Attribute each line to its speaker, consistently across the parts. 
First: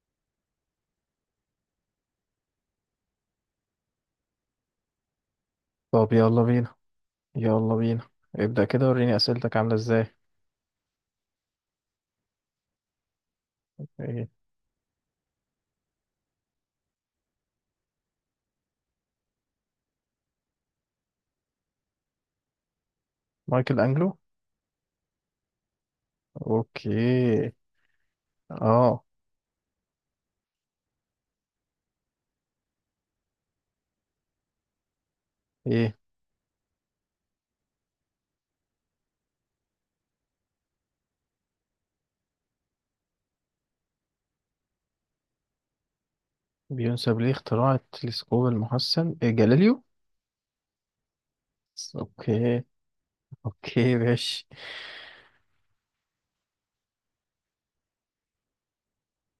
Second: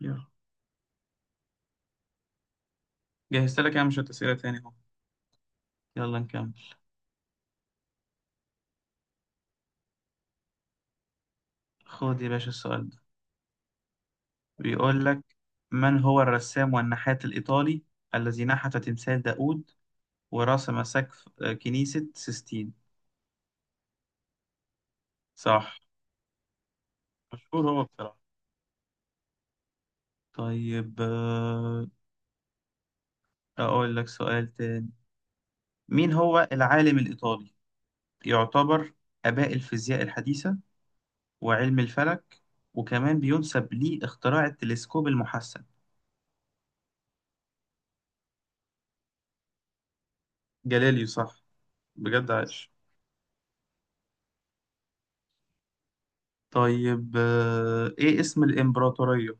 Speaker 1: يلا. جهزت لك يا مش أسئلة تاني اهو.
Speaker 2: طب
Speaker 1: يلا
Speaker 2: يلا
Speaker 1: نكمل.
Speaker 2: بينا، يلا بينا. ابدأ كده وريني أسئلتك عاملة ازاي.
Speaker 1: خد يا باشا السؤال ده.
Speaker 2: ايه؟
Speaker 1: بيقول لك: من هو الرسام والنحات الإيطالي الذي نحت تمثال داوود ورسم سقف كنيسة سيستين؟
Speaker 2: مايكل أنجلو.
Speaker 1: صح.
Speaker 2: اوكي.
Speaker 1: مشهور هو بصراحة.
Speaker 2: اه.
Speaker 1: طيب. أقول لك سؤال تاني:
Speaker 2: ايه؟
Speaker 1: مين هو العالم الإيطالي يعتبر آباء الفيزياء الحديثة وعلم الفلك، وكمان بينسب ليه اختراع التلسكوب المحسن؟
Speaker 2: بينسب ليه اختراع التلسكوب المحسن، إيه، جاليليو.
Speaker 1: جاليليو، صح. بجد
Speaker 2: اوكي.
Speaker 1: عاش.
Speaker 2: اوكي، ماشي.
Speaker 1: طيب إيه اسم الإمبراطورية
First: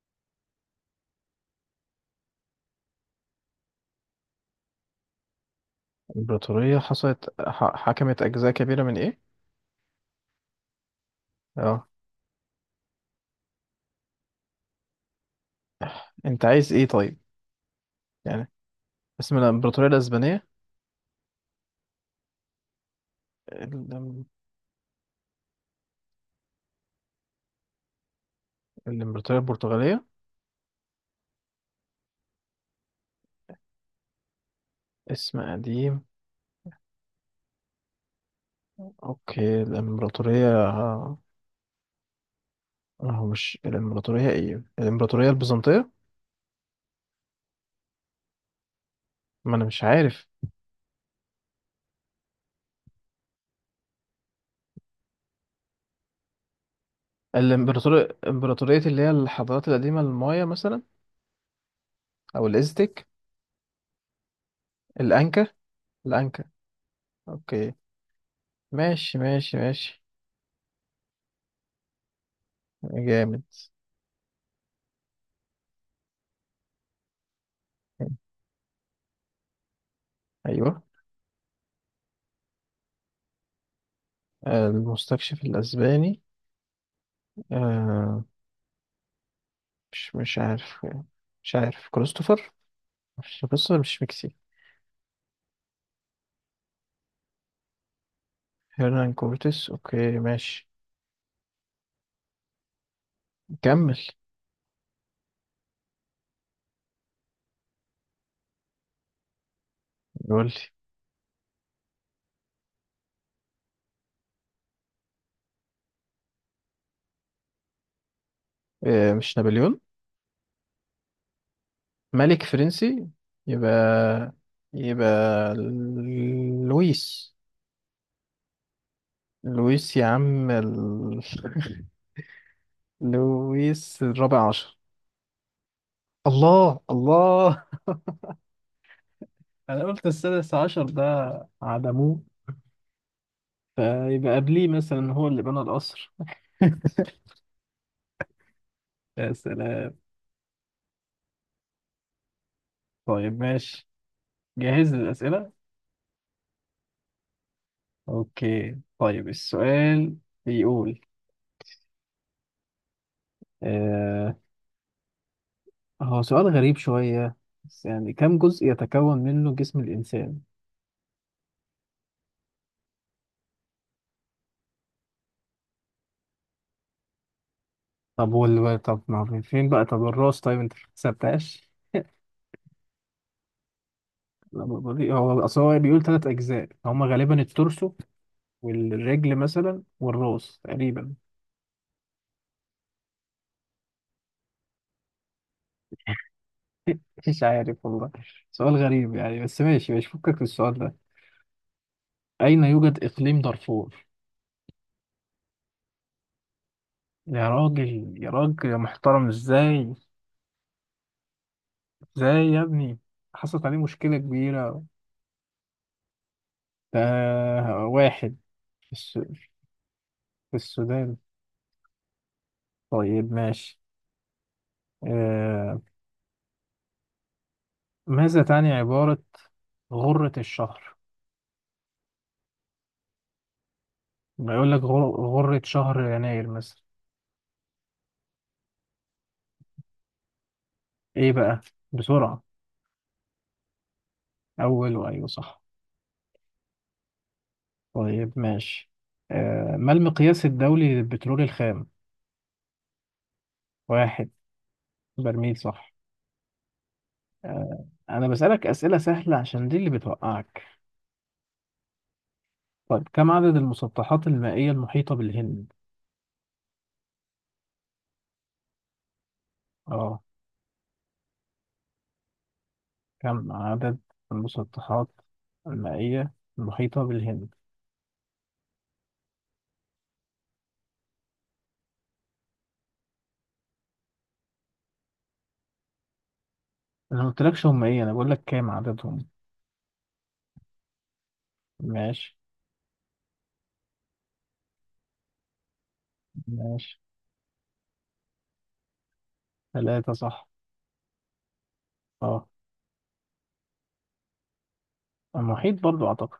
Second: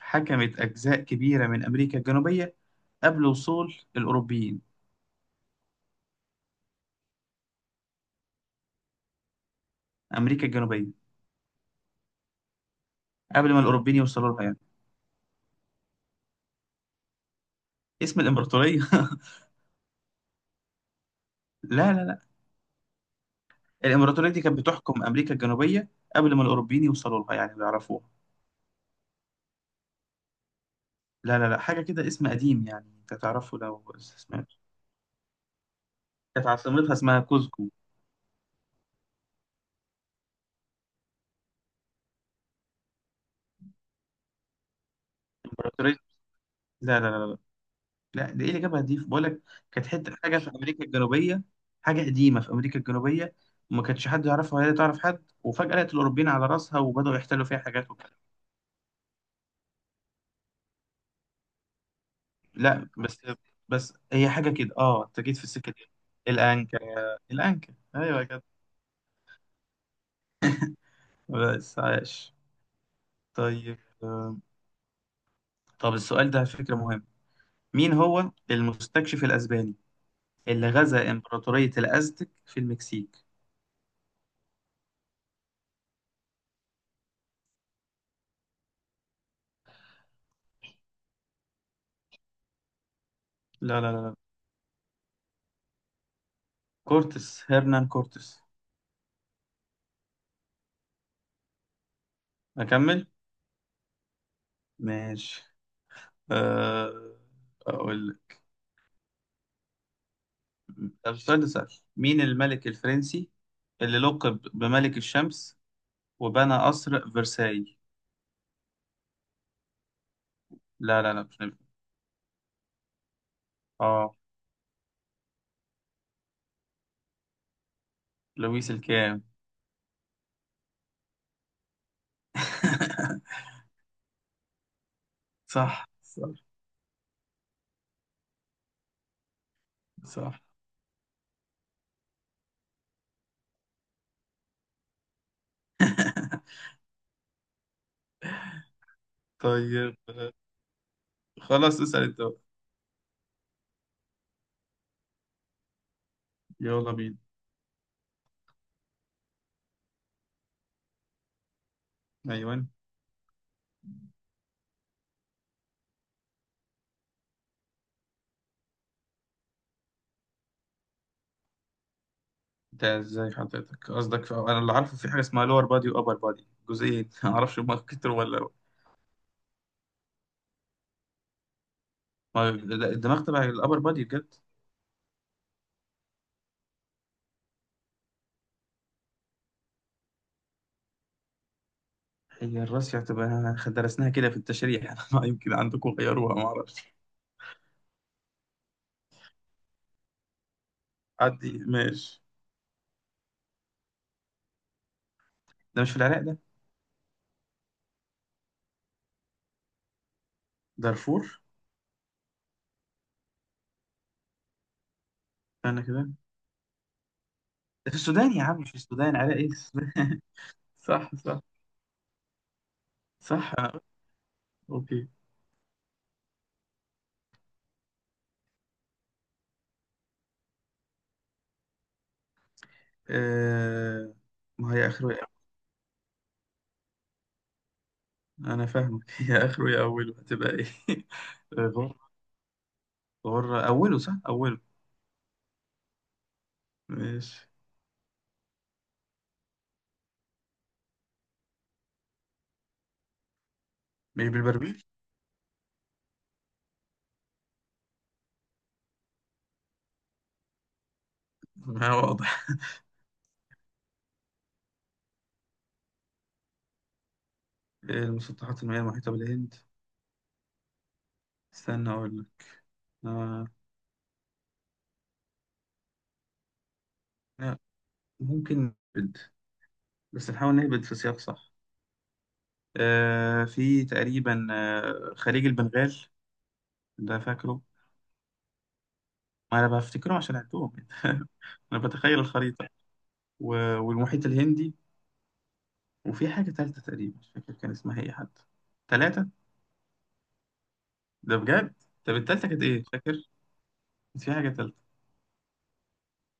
Speaker 1: حكمت أجزاء كبيرة من أمريكا الجنوبية قبل وصول الأوروبيين؟
Speaker 2: الإمبراطورية حصلت حكمت أجزاء كبيرة من ايه؟
Speaker 1: أمريكا الجنوبية.
Speaker 2: اه.
Speaker 1: قبل ما الأوروبيين يوصلوا لها يعني.
Speaker 2: انت عايز ايه طيب؟
Speaker 1: اسم
Speaker 2: يعني
Speaker 1: الإمبراطورية.
Speaker 2: اسم الإمبراطورية الأسبانية.
Speaker 1: لا لا لا.
Speaker 2: الإم-
Speaker 1: الإمبراطورية دي كانت بتحكم أمريكا الجنوبية قبل ما الأوروبيين يوصلوا لها يعني بيعرفوها.
Speaker 2: الإمبراطورية البرتغالية.
Speaker 1: لا لا لا، حاجة كده اسم قديم يعني أنت تعرفه لو سمعت.
Speaker 2: اسم قديم.
Speaker 1: كانت عاصمتها اسمها كوزكو.
Speaker 2: اوكي الإمبراطورية، اه. هو مش الإمبراطورية، ايه، الإمبراطورية البيزنطية؟
Speaker 1: إمبراطورية. لا لا لا لا. ده ايه اللي جابها دي بقول لك؟
Speaker 2: ما انا مش
Speaker 1: كانت حته
Speaker 2: عارف.
Speaker 1: حاجه في امريكا الجنوبيه، حاجه قديمه في امريكا الجنوبيه، وما كانش حد يعرفها ولا تعرف حد، وفجاه لقت الاوروبيين على راسها وبداوا يحتلوا فيها حاجات وكده.
Speaker 2: الامبراطورية، امبراطورية اللي هي الحضارات القديمة، المايا مثلا، او
Speaker 1: لا.
Speaker 2: الازتك.
Speaker 1: بس بس هي حاجه كده، اه انت جيت في
Speaker 2: الانكا.
Speaker 1: السكه دي.
Speaker 2: الانكا.
Speaker 1: الانكا.
Speaker 2: اوكي.
Speaker 1: الانكا، ايوه كده.
Speaker 2: ماشي، ماشي، ماشي.
Speaker 1: بس عايش.
Speaker 2: جامد.
Speaker 1: طيب. طب السؤال ده على فكره مهم: مين هو المستكشف الاسباني اللي
Speaker 2: ايوه.
Speaker 1: غزا امبراطوريه الازتك في المكسيك؟
Speaker 2: المستكشف الاسباني. آه مش عارف. مش عارف كريستوفر. مش كريستوفر،
Speaker 1: لا لا لا
Speaker 2: مش
Speaker 1: لا.
Speaker 2: ميكسي.
Speaker 1: كورتس، هرنان كورتس.
Speaker 2: هيرنان كورتيس، اوكي ماشي.
Speaker 1: اكمل.
Speaker 2: كمل.
Speaker 1: ماشي. آه، أقول لك.
Speaker 2: يقول لي.
Speaker 1: طب السؤال ده سهل: مين الملك الفرنسي اللي لقب بملك الشمس وبنى قصر فرساي؟
Speaker 2: مش نابليون.
Speaker 1: لا لا لا، مش نبي.
Speaker 2: ملك فرنسي.
Speaker 1: اه،
Speaker 2: يبقى يبقى لويس.
Speaker 1: لويس الكام؟
Speaker 2: لويس يا عم لويس الرابع عشر.
Speaker 1: صح صح
Speaker 2: الله، الله. انا قلت
Speaker 1: صح.
Speaker 2: السادس عشر، ده عدموه، فيبقى قبليه مثلا هو اللي بنى القصر. يا سلام.
Speaker 1: طيب خلاص اسأل انت بقى.
Speaker 2: طيب ماشي. جاهز للأسئلة؟
Speaker 1: يلا بينا.
Speaker 2: اوكي طيب السؤال بيقول،
Speaker 1: ايوه.
Speaker 2: آه هو سؤال غريب شوية بس يعني، كم جزء يتكون منه جسم الإنسان؟
Speaker 1: انت ازاي حضرتك قصدك في. انا اللي عارفه في حاجه اسمها لور بادي وابر بادي، جزئين. ما اعرفش هما كتر ولا.
Speaker 2: طب ما فين بقى، طب الراس، طيب انت ما حسبتهاش؟
Speaker 1: ما... لا، الدماغ تبع الابر بادي بجد.
Speaker 2: لا، بطيء، هو اصل هو بيقول 3 اجزاء، هما غالبا التورسو والرجل مثلا والراس تقريبا.
Speaker 1: هي الراسية هتبقى درسناها كده في التشريح. أنا ما يمكن عندكم غيروها ما اعرفش.
Speaker 2: مش عارف والله. سؤال غريب يعني، بس ماشي، مش فكك في السؤال ده.
Speaker 1: عدي ماشي.
Speaker 2: اين يوجد اقليم دارفور؟
Speaker 1: ده مش في العراق ده؟
Speaker 2: يا راجل، يا راجل، يا محترم، ازاي؟
Speaker 1: دارفور.
Speaker 2: ازاي يا ابني؟ حصلت عليه مشكلة كبيرة.
Speaker 1: انا كده.
Speaker 2: ده
Speaker 1: ده في السودان
Speaker 2: واحد.
Speaker 1: يا عم، مش في
Speaker 2: في,
Speaker 1: السودان،
Speaker 2: الس...
Speaker 1: عراق ايه؟ السودان.
Speaker 2: في
Speaker 1: صح
Speaker 2: السودان.
Speaker 1: صح
Speaker 2: طيب
Speaker 1: صح.
Speaker 2: ماشي.
Speaker 1: اوكي.
Speaker 2: آه... ماذا تعني عبارة غرة الشهر؟
Speaker 1: آه...
Speaker 2: ما يقول
Speaker 1: ما
Speaker 2: لك
Speaker 1: هي اخره يا.
Speaker 2: غرة شهر يناير مثلا.
Speaker 1: انا فاهمك. هي اخره يا اوله هتبقى ايه؟
Speaker 2: ايه بقى؟
Speaker 1: غر.
Speaker 2: بسرعة.
Speaker 1: غر اوله، صح، اوله.
Speaker 2: اول، وايوه صح.
Speaker 1: ماشي.
Speaker 2: طيب ماشي. ما المقياس الدولي للبترول الخام؟
Speaker 1: مش
Speaker 2: واحد.
Speaker 1: بالبربيل؟
Speaker 2: برميل صح. انا بسألك اسئلة سهلة عشان دي اللي بتوقعك.
Speaker 1: ما هو واضح.
Speaker 2: طيب كم عدد المسطحات المائية المحيطة بالهند؟
Speaker 1: المسطحات المائية المحيطة بالهند.
Speaker 2: اه،
Speaker 1: استنى اقول لك. آه...
Speaker 2: كم عدد المسطحات المائية المحيطة بالهند؟
Speaker 1: لا، ممكن بس نحاول نهبط في سياق صح. في تقريبا خليج البنغال، ده
Speaker 2: انا ما
Speaker 1: فاكره.
Speaker 2: قلتلكش هم ايه، انا بقول لك كام عددهم.
Speaker 1: ما انا بفتكره عشان عندهم. انا بتخيل
Speaker 2: ماشي،
Speaker 1: الخريطة. والمحيط الهندي. وفي حاجة تالتة
Speaker 2: ماشي.
Speaker 1: تقريبا، مش فاكر كان اسمها ايه حتى. تلاتة.
Speaker 2: 3 صح.
Speaker 1: ده بجد. طب
Speaker 2: اه.
Speaker 1: التالتة كانت ايه فاكر؟ كانت في حاجة تالتة
Speaker 2: المحيط برضو اعتقد.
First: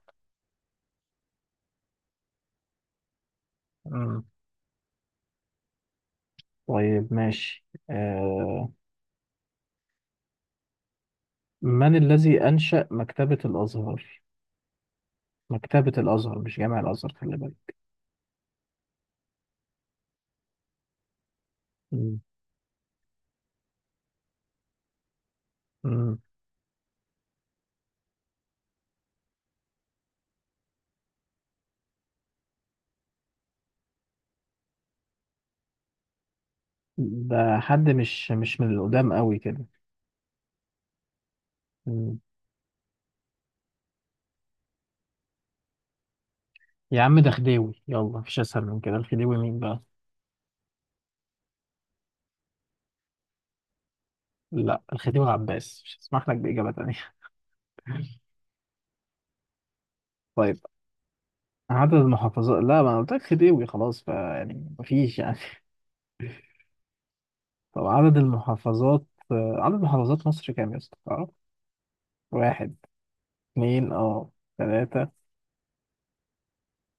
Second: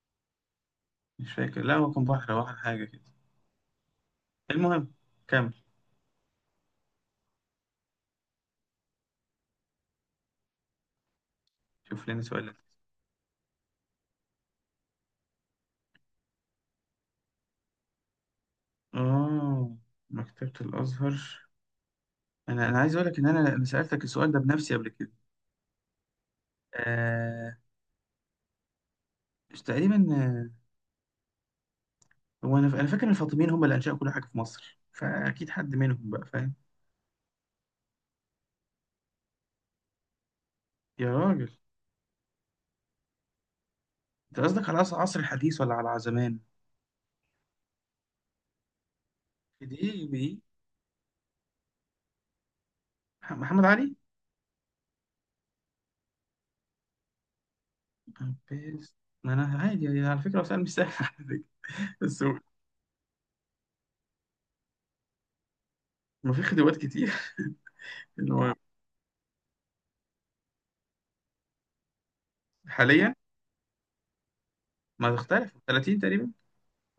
Speaker 1: مش فاكر، لا هو كان بحر او حاجة كده.
Speaker 2: مم.
Speaker 1: المهم. كمل.
Speaker 2: طيب ماشي. من
Speaker 1: شوف لنا سؤال
Speaker 2: الذي
Speaker 1: لذيذ.
Speaker 2: أنشأ مكتبة الأزهر؟ مكتبة الأزهر مش جامع الأزهر، خلي بالك.
Speaker 1: اه. مكتبة الازهر.
Speaker 2: مم.
Speaker 1: انا عايز اقول لك ان انا سألتك السؤال ده بنفسي قبل كده.
Speaker 2: مم.
Speaker 1: آه، مش تقريبا. هو انا فاكر ان الفاطميين هم اللي انشأوا كل حاجه في مصر، فاكيد حد منهم بقى فاهم.
Speaker 2: ده حد، مش من القدام قوي كده.
Speaker 1: يا راجل.
Speaker 2: مم.
Speaker 1: انت قصدك على عصر، عصر الحديث ولا على زمان؟
Speaker 2: يا عم ده خديوي، يلا، مفيش أسهل من كده، الخديوي مين بقى؟
Speaker 1: دي بي، محمد علي.
Speaker 2: لا، الخديوي العباس، مش هسمح لك بإجابة تانية.
Speaker 1: بس. ما انا عادي يعني على فكره، هو
Speaker 2: طيب
Speaker 1: سؤال مش سهل على فكره.
Speaker 2: عدد
Speaker 1: بس هو-
Speaker 2: المحافظات، لا، ما أنا قلت لك خديوي، خلاص، فيعني مفيش يعني.
Speaker 1: ما في خدوات كتير.
Speaker 2: طب عدد
Speaker 1: اللي هو
Speaker 2: المحافظات، عدد محافظات مصر كام يا اسطى؟ تعرف؟ واحد،
Speaker 1: حاليا.
Speaker 2: اتنين، اه، تلاتة.
Speaker 1: ما تختلف 30 تقريبا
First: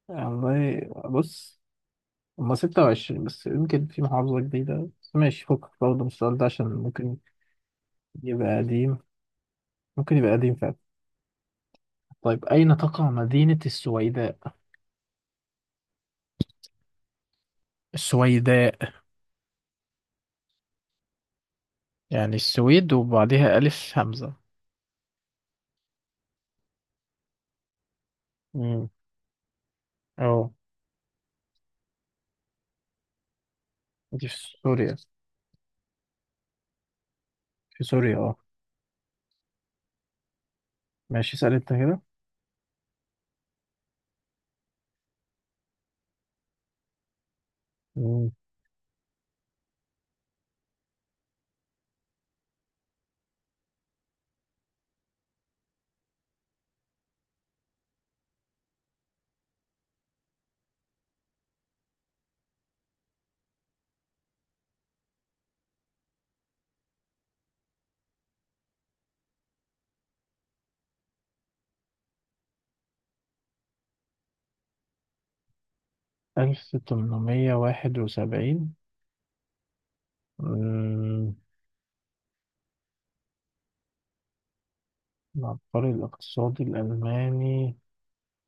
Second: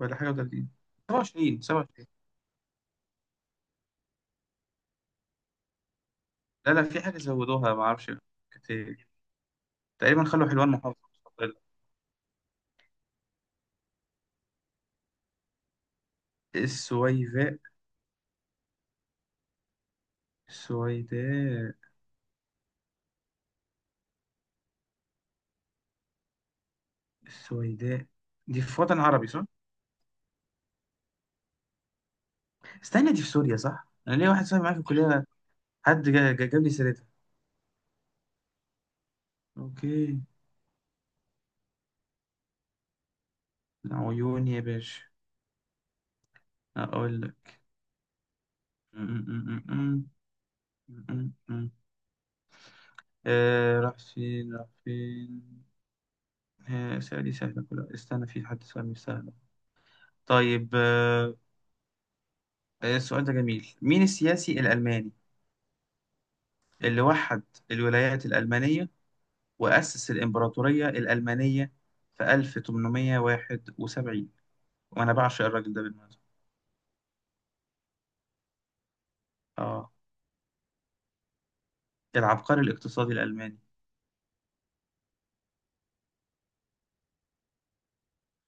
Speaker 1: ولا
Speaker 2: يعني
Speaker 1: حاجه، و30.
Speaker 2: والله
Speaker 1: 27،
Speaker 2: بص،
Speaker 1: 27.
Speaker 2: هما 26، بس يمكن في محافظة جديدة، بس ماشي فكك برضه من السؤال ده عشان
Speaker 1: لا لا، في
Speaker 2: ممكن
Speaker 1: حاجه زودوها ما اعرفش
Speaker 2: يبقى
Speaker 1: كانت
Speaker 2: قديم.
Speaker 1: إيه.
Speaker 2: ممكن
Speaker 1: تقريبا
Speaker 2: يبقى
Speaker 1: خلوا
Speaker 2: قديم
Speaker 1: حلوان
Speaker 2: فعلا.
Speaker 1: محافظه.
Speaker 2: طيب أين تقع مدينة السويداء؟
Speaker 1: السويداء.
Speaker 2: السويداء.
Speaker 1: السويداء.
Speaker 2: يعني السويد وبعدها ألف همزة.
Speaker 1: السويداء. دي في
Speaker 2: امم.
Speaker 1: وطن عربي صح؟
Speaker 2: اه،
Speaker 1: استنى دي في سوريا صح؟ انا
Speaker 2: دي
Speaker 1: ليا
Speaker 2: في
Speaker 1: واحد صاحبي معايا في
Speaker 2: سوريا.
Speaker 1: الكلية. حد جاب لي سيرتها.
Speaker 2: في سوريا، اه.
Speaker 1: اوكي.
Speaker 2: ماشي اسأل انت كده.
Speaker 1: عيوني يا باشا. اقول لك.
Speaker 2: امم.
Speaker 1: م- م- م- م- م- م- م. راح فين، راح فين. سهلة دي، سهلة كلها، استنى في حد سؤال مش سهل. طيب. السؤال ده جميل: مين السياسي الألماني اللي وحد الولايات الألمانية وأسس الإمبراطورية الألمانية في 1871، وأنا بعشق الراجل ده بالمناسبة؟
Speaker 2: 1871.
Speaker 1: آه.
Speaker 2: مم.
Speaker 1: العبقري الاقتصادي الألماني.
Speaker 2: العبقري الاقتصادي الألماني.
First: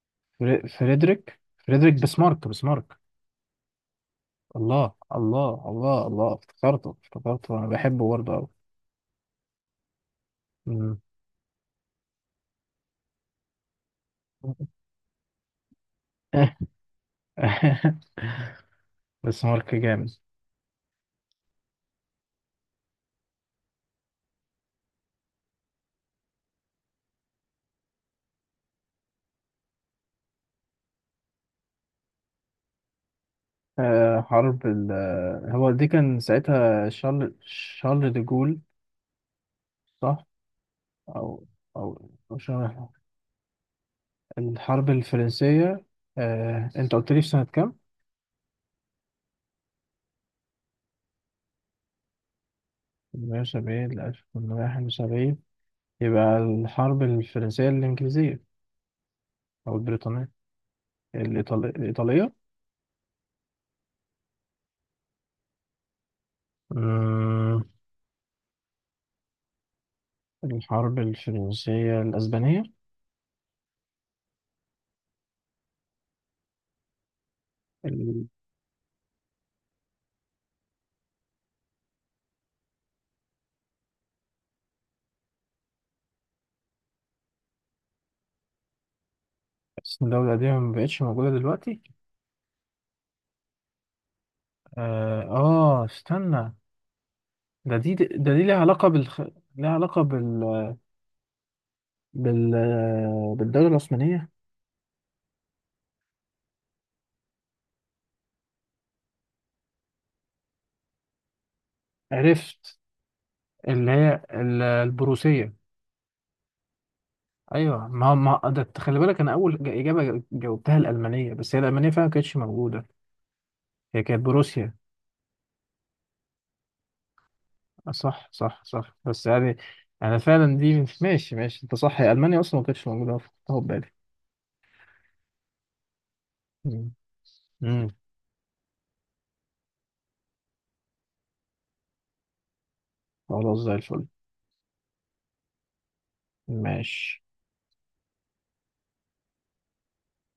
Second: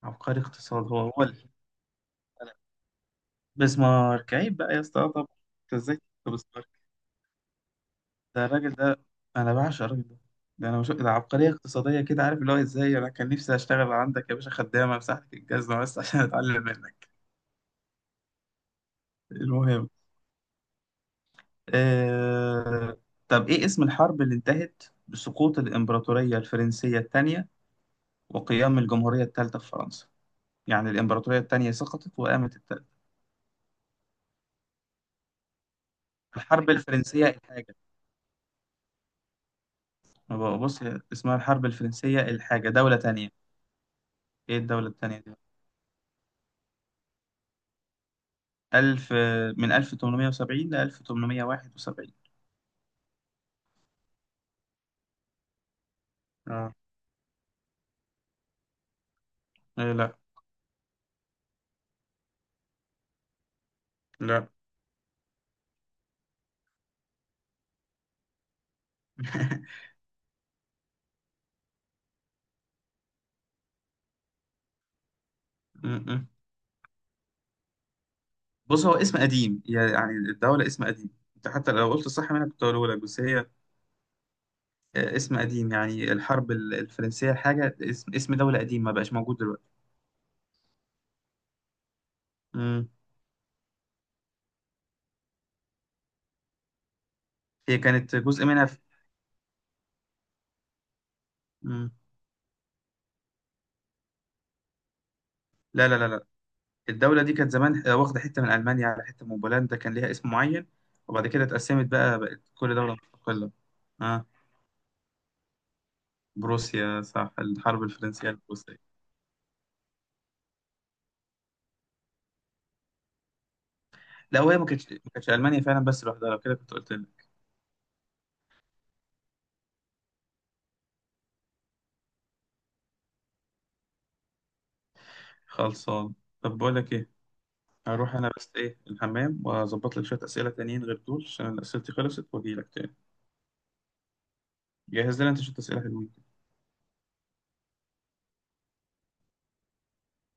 Speaker 1: عبقري اقتصاد. هو
Speaker 2: فريدريك. فريدريك بسمارك، بسمارك.
Speaker 1: بسمارك، عيب بقى يا
Speaker 2: الله،
Speaker 1: اسطى، آه، طبعا.
Speaker 2: الله،
Speaker 1: انت ازاي
Speaker 2: الله،
Speaker 1: تكتب
Speaker 2: الله،
Speaker 1: بسمارك؟
Speaker 2: افتكرته، افتكرته، انا بحبه برضه
Speaker 1: ده
Speaker 2: قوي.
Speaker 1: الراجل ده، انا بعشق الراجل ده. ده انا بشوف
Speaker 2: مم.
Speaker 1: ده عبقرية اقتصادية كده، عارف اللي هو ازاي، انا كان نفسي اشتغل عندك يا باشا خدامة مساحتك الجزمة بس عشان اتعلم منك.
Speaker 2: بس مارك
Speaker 1: المهم.
Speaker 2: جامد.
Speaker 1: آه... طب ايه اسم الحرب اللي انتهت بسقوط الامبراطورية الفرنسية الثانية وقيام الجمهورية الثالثة في فرنسا؟ يعني الامبراطورية الثانية سقطت وقامت الثالثة.
Speaker 2: آه، حرب ال آه، هو دي كان
Speaker 1: الحرب
Speaker 2: ساعتها شارل
Speaker 1: الفرنسية.
Speaker 2: شارل دي جول. صح.
Speaker 1: ما بقى- بص هي اسمها
Speaker 2: او
Speaker 1: الحرب
Speaker 2: او
Speaker 1: الفرنسية
Speaker 2: أو
Speaker 1: الحاجة،
Speaker 2: شارل.
Speaker 1: دولة تانية. إيه الدولة
Speaker 2: الحرب
Speaker 1: التانية دي؟
Speaker 2: الفرنسية. انت قلت لي في سنة كام؟
Speaker 1: ألف، من 1870 ل 1871.
Speaker 2: 1870 ل 1871. يبقى
Speaker 1: آه.
Speaker 2: الحرب الفرنسية الإنجليزية، أو
Speaker 1: إيه، لا.
Speaker 2: البريطانية، الإيطالية،
Speaker 1: لا.
Speaker 2: الإيطالية. الحرب الفرنسية الأسبانية.
Speaker 1: م- م.
Speaker 2: ال-
Speaker 1: بص هو اسم قديم، يعني الدولة اسم قديم. أنت حتى لو قلت صح منك كنت هقوله لك، بس هي اسم قديم، يعني الحرب الفرنسية الحاجة، اسم، اسم دولة قديم ما بقاش موجود دلوقتي.
Speaker 2: اسم الدولة دي ما بقتش موجودة دلوقتي.
Speaker 1: م.
Speaker 2: استنى. ده
Speaker 1: هي
Speaker 2: دي
Speaker 1: كانت
Speaker 2: ده دي
Speaker 1: جزء
Speaker 2: ليها
Speaker 1: منها في.
Speaker 2: علاقة بالخ... ليها علاقة بال...
Speaker 1: م.
Speaker 2: بال... بالدولة العثمانية.
Speaker 1: لا لا لا. الدولة دي كانت زمان واخدة حتة من ألمانيا على حتة من بولندا، كان ليها اسم معين، وبعد كده اتقسمت بقى، بقت كل
Speaker 2: عرفت.
Speaker 1: دولة مستقلة.
Speaker 2: اللي هي
Speaker 1: اه،
Speaker 2: البروسية.
Speaker 1: بروسيا، صح، الحرب
Speaker 2: أيوه، ما
Speaker 1: الفرنسية
Speaker 2: ما ده أنت
Speaker 1: البروسية.
Speaker 2: خلي بالك، أنا أول إجابة جاوبتها الألمانية، بس هي الألمانية فعلا ما كانتش موجودة، هي كانت
Speaker 1: لا، وهي ما
Speaker 2: بروسيا.
Speaker 1: كانتش ما كانتش ألمانيا فعلا بس لوحدها، لو كده كنت قلت لك.
Speaker 2: صح، صح، صح، بس يعني أنا فعلا دي ماشي، ماشي، أنت صح، هي ألمانيا أصلا ما كانتش موجودة، أنا فكرتها في بالي.
Speaker 1: خلصان. طب بقول
Speaker 2: مم.
Speaker 1: لك ايه،
Speaker 2: مم.
Speaker 1: هروح انا بس ايه الحمام واظبط لك شوية أسئلة تانيين غير دول عشان أسئلتي خلصت واجي لك تاني.
Speaker 2: خلاص زي الفل.
Speaker 1: جهز لنا انت شوية أسئلة حلوين.
Speaker 2: ماشي.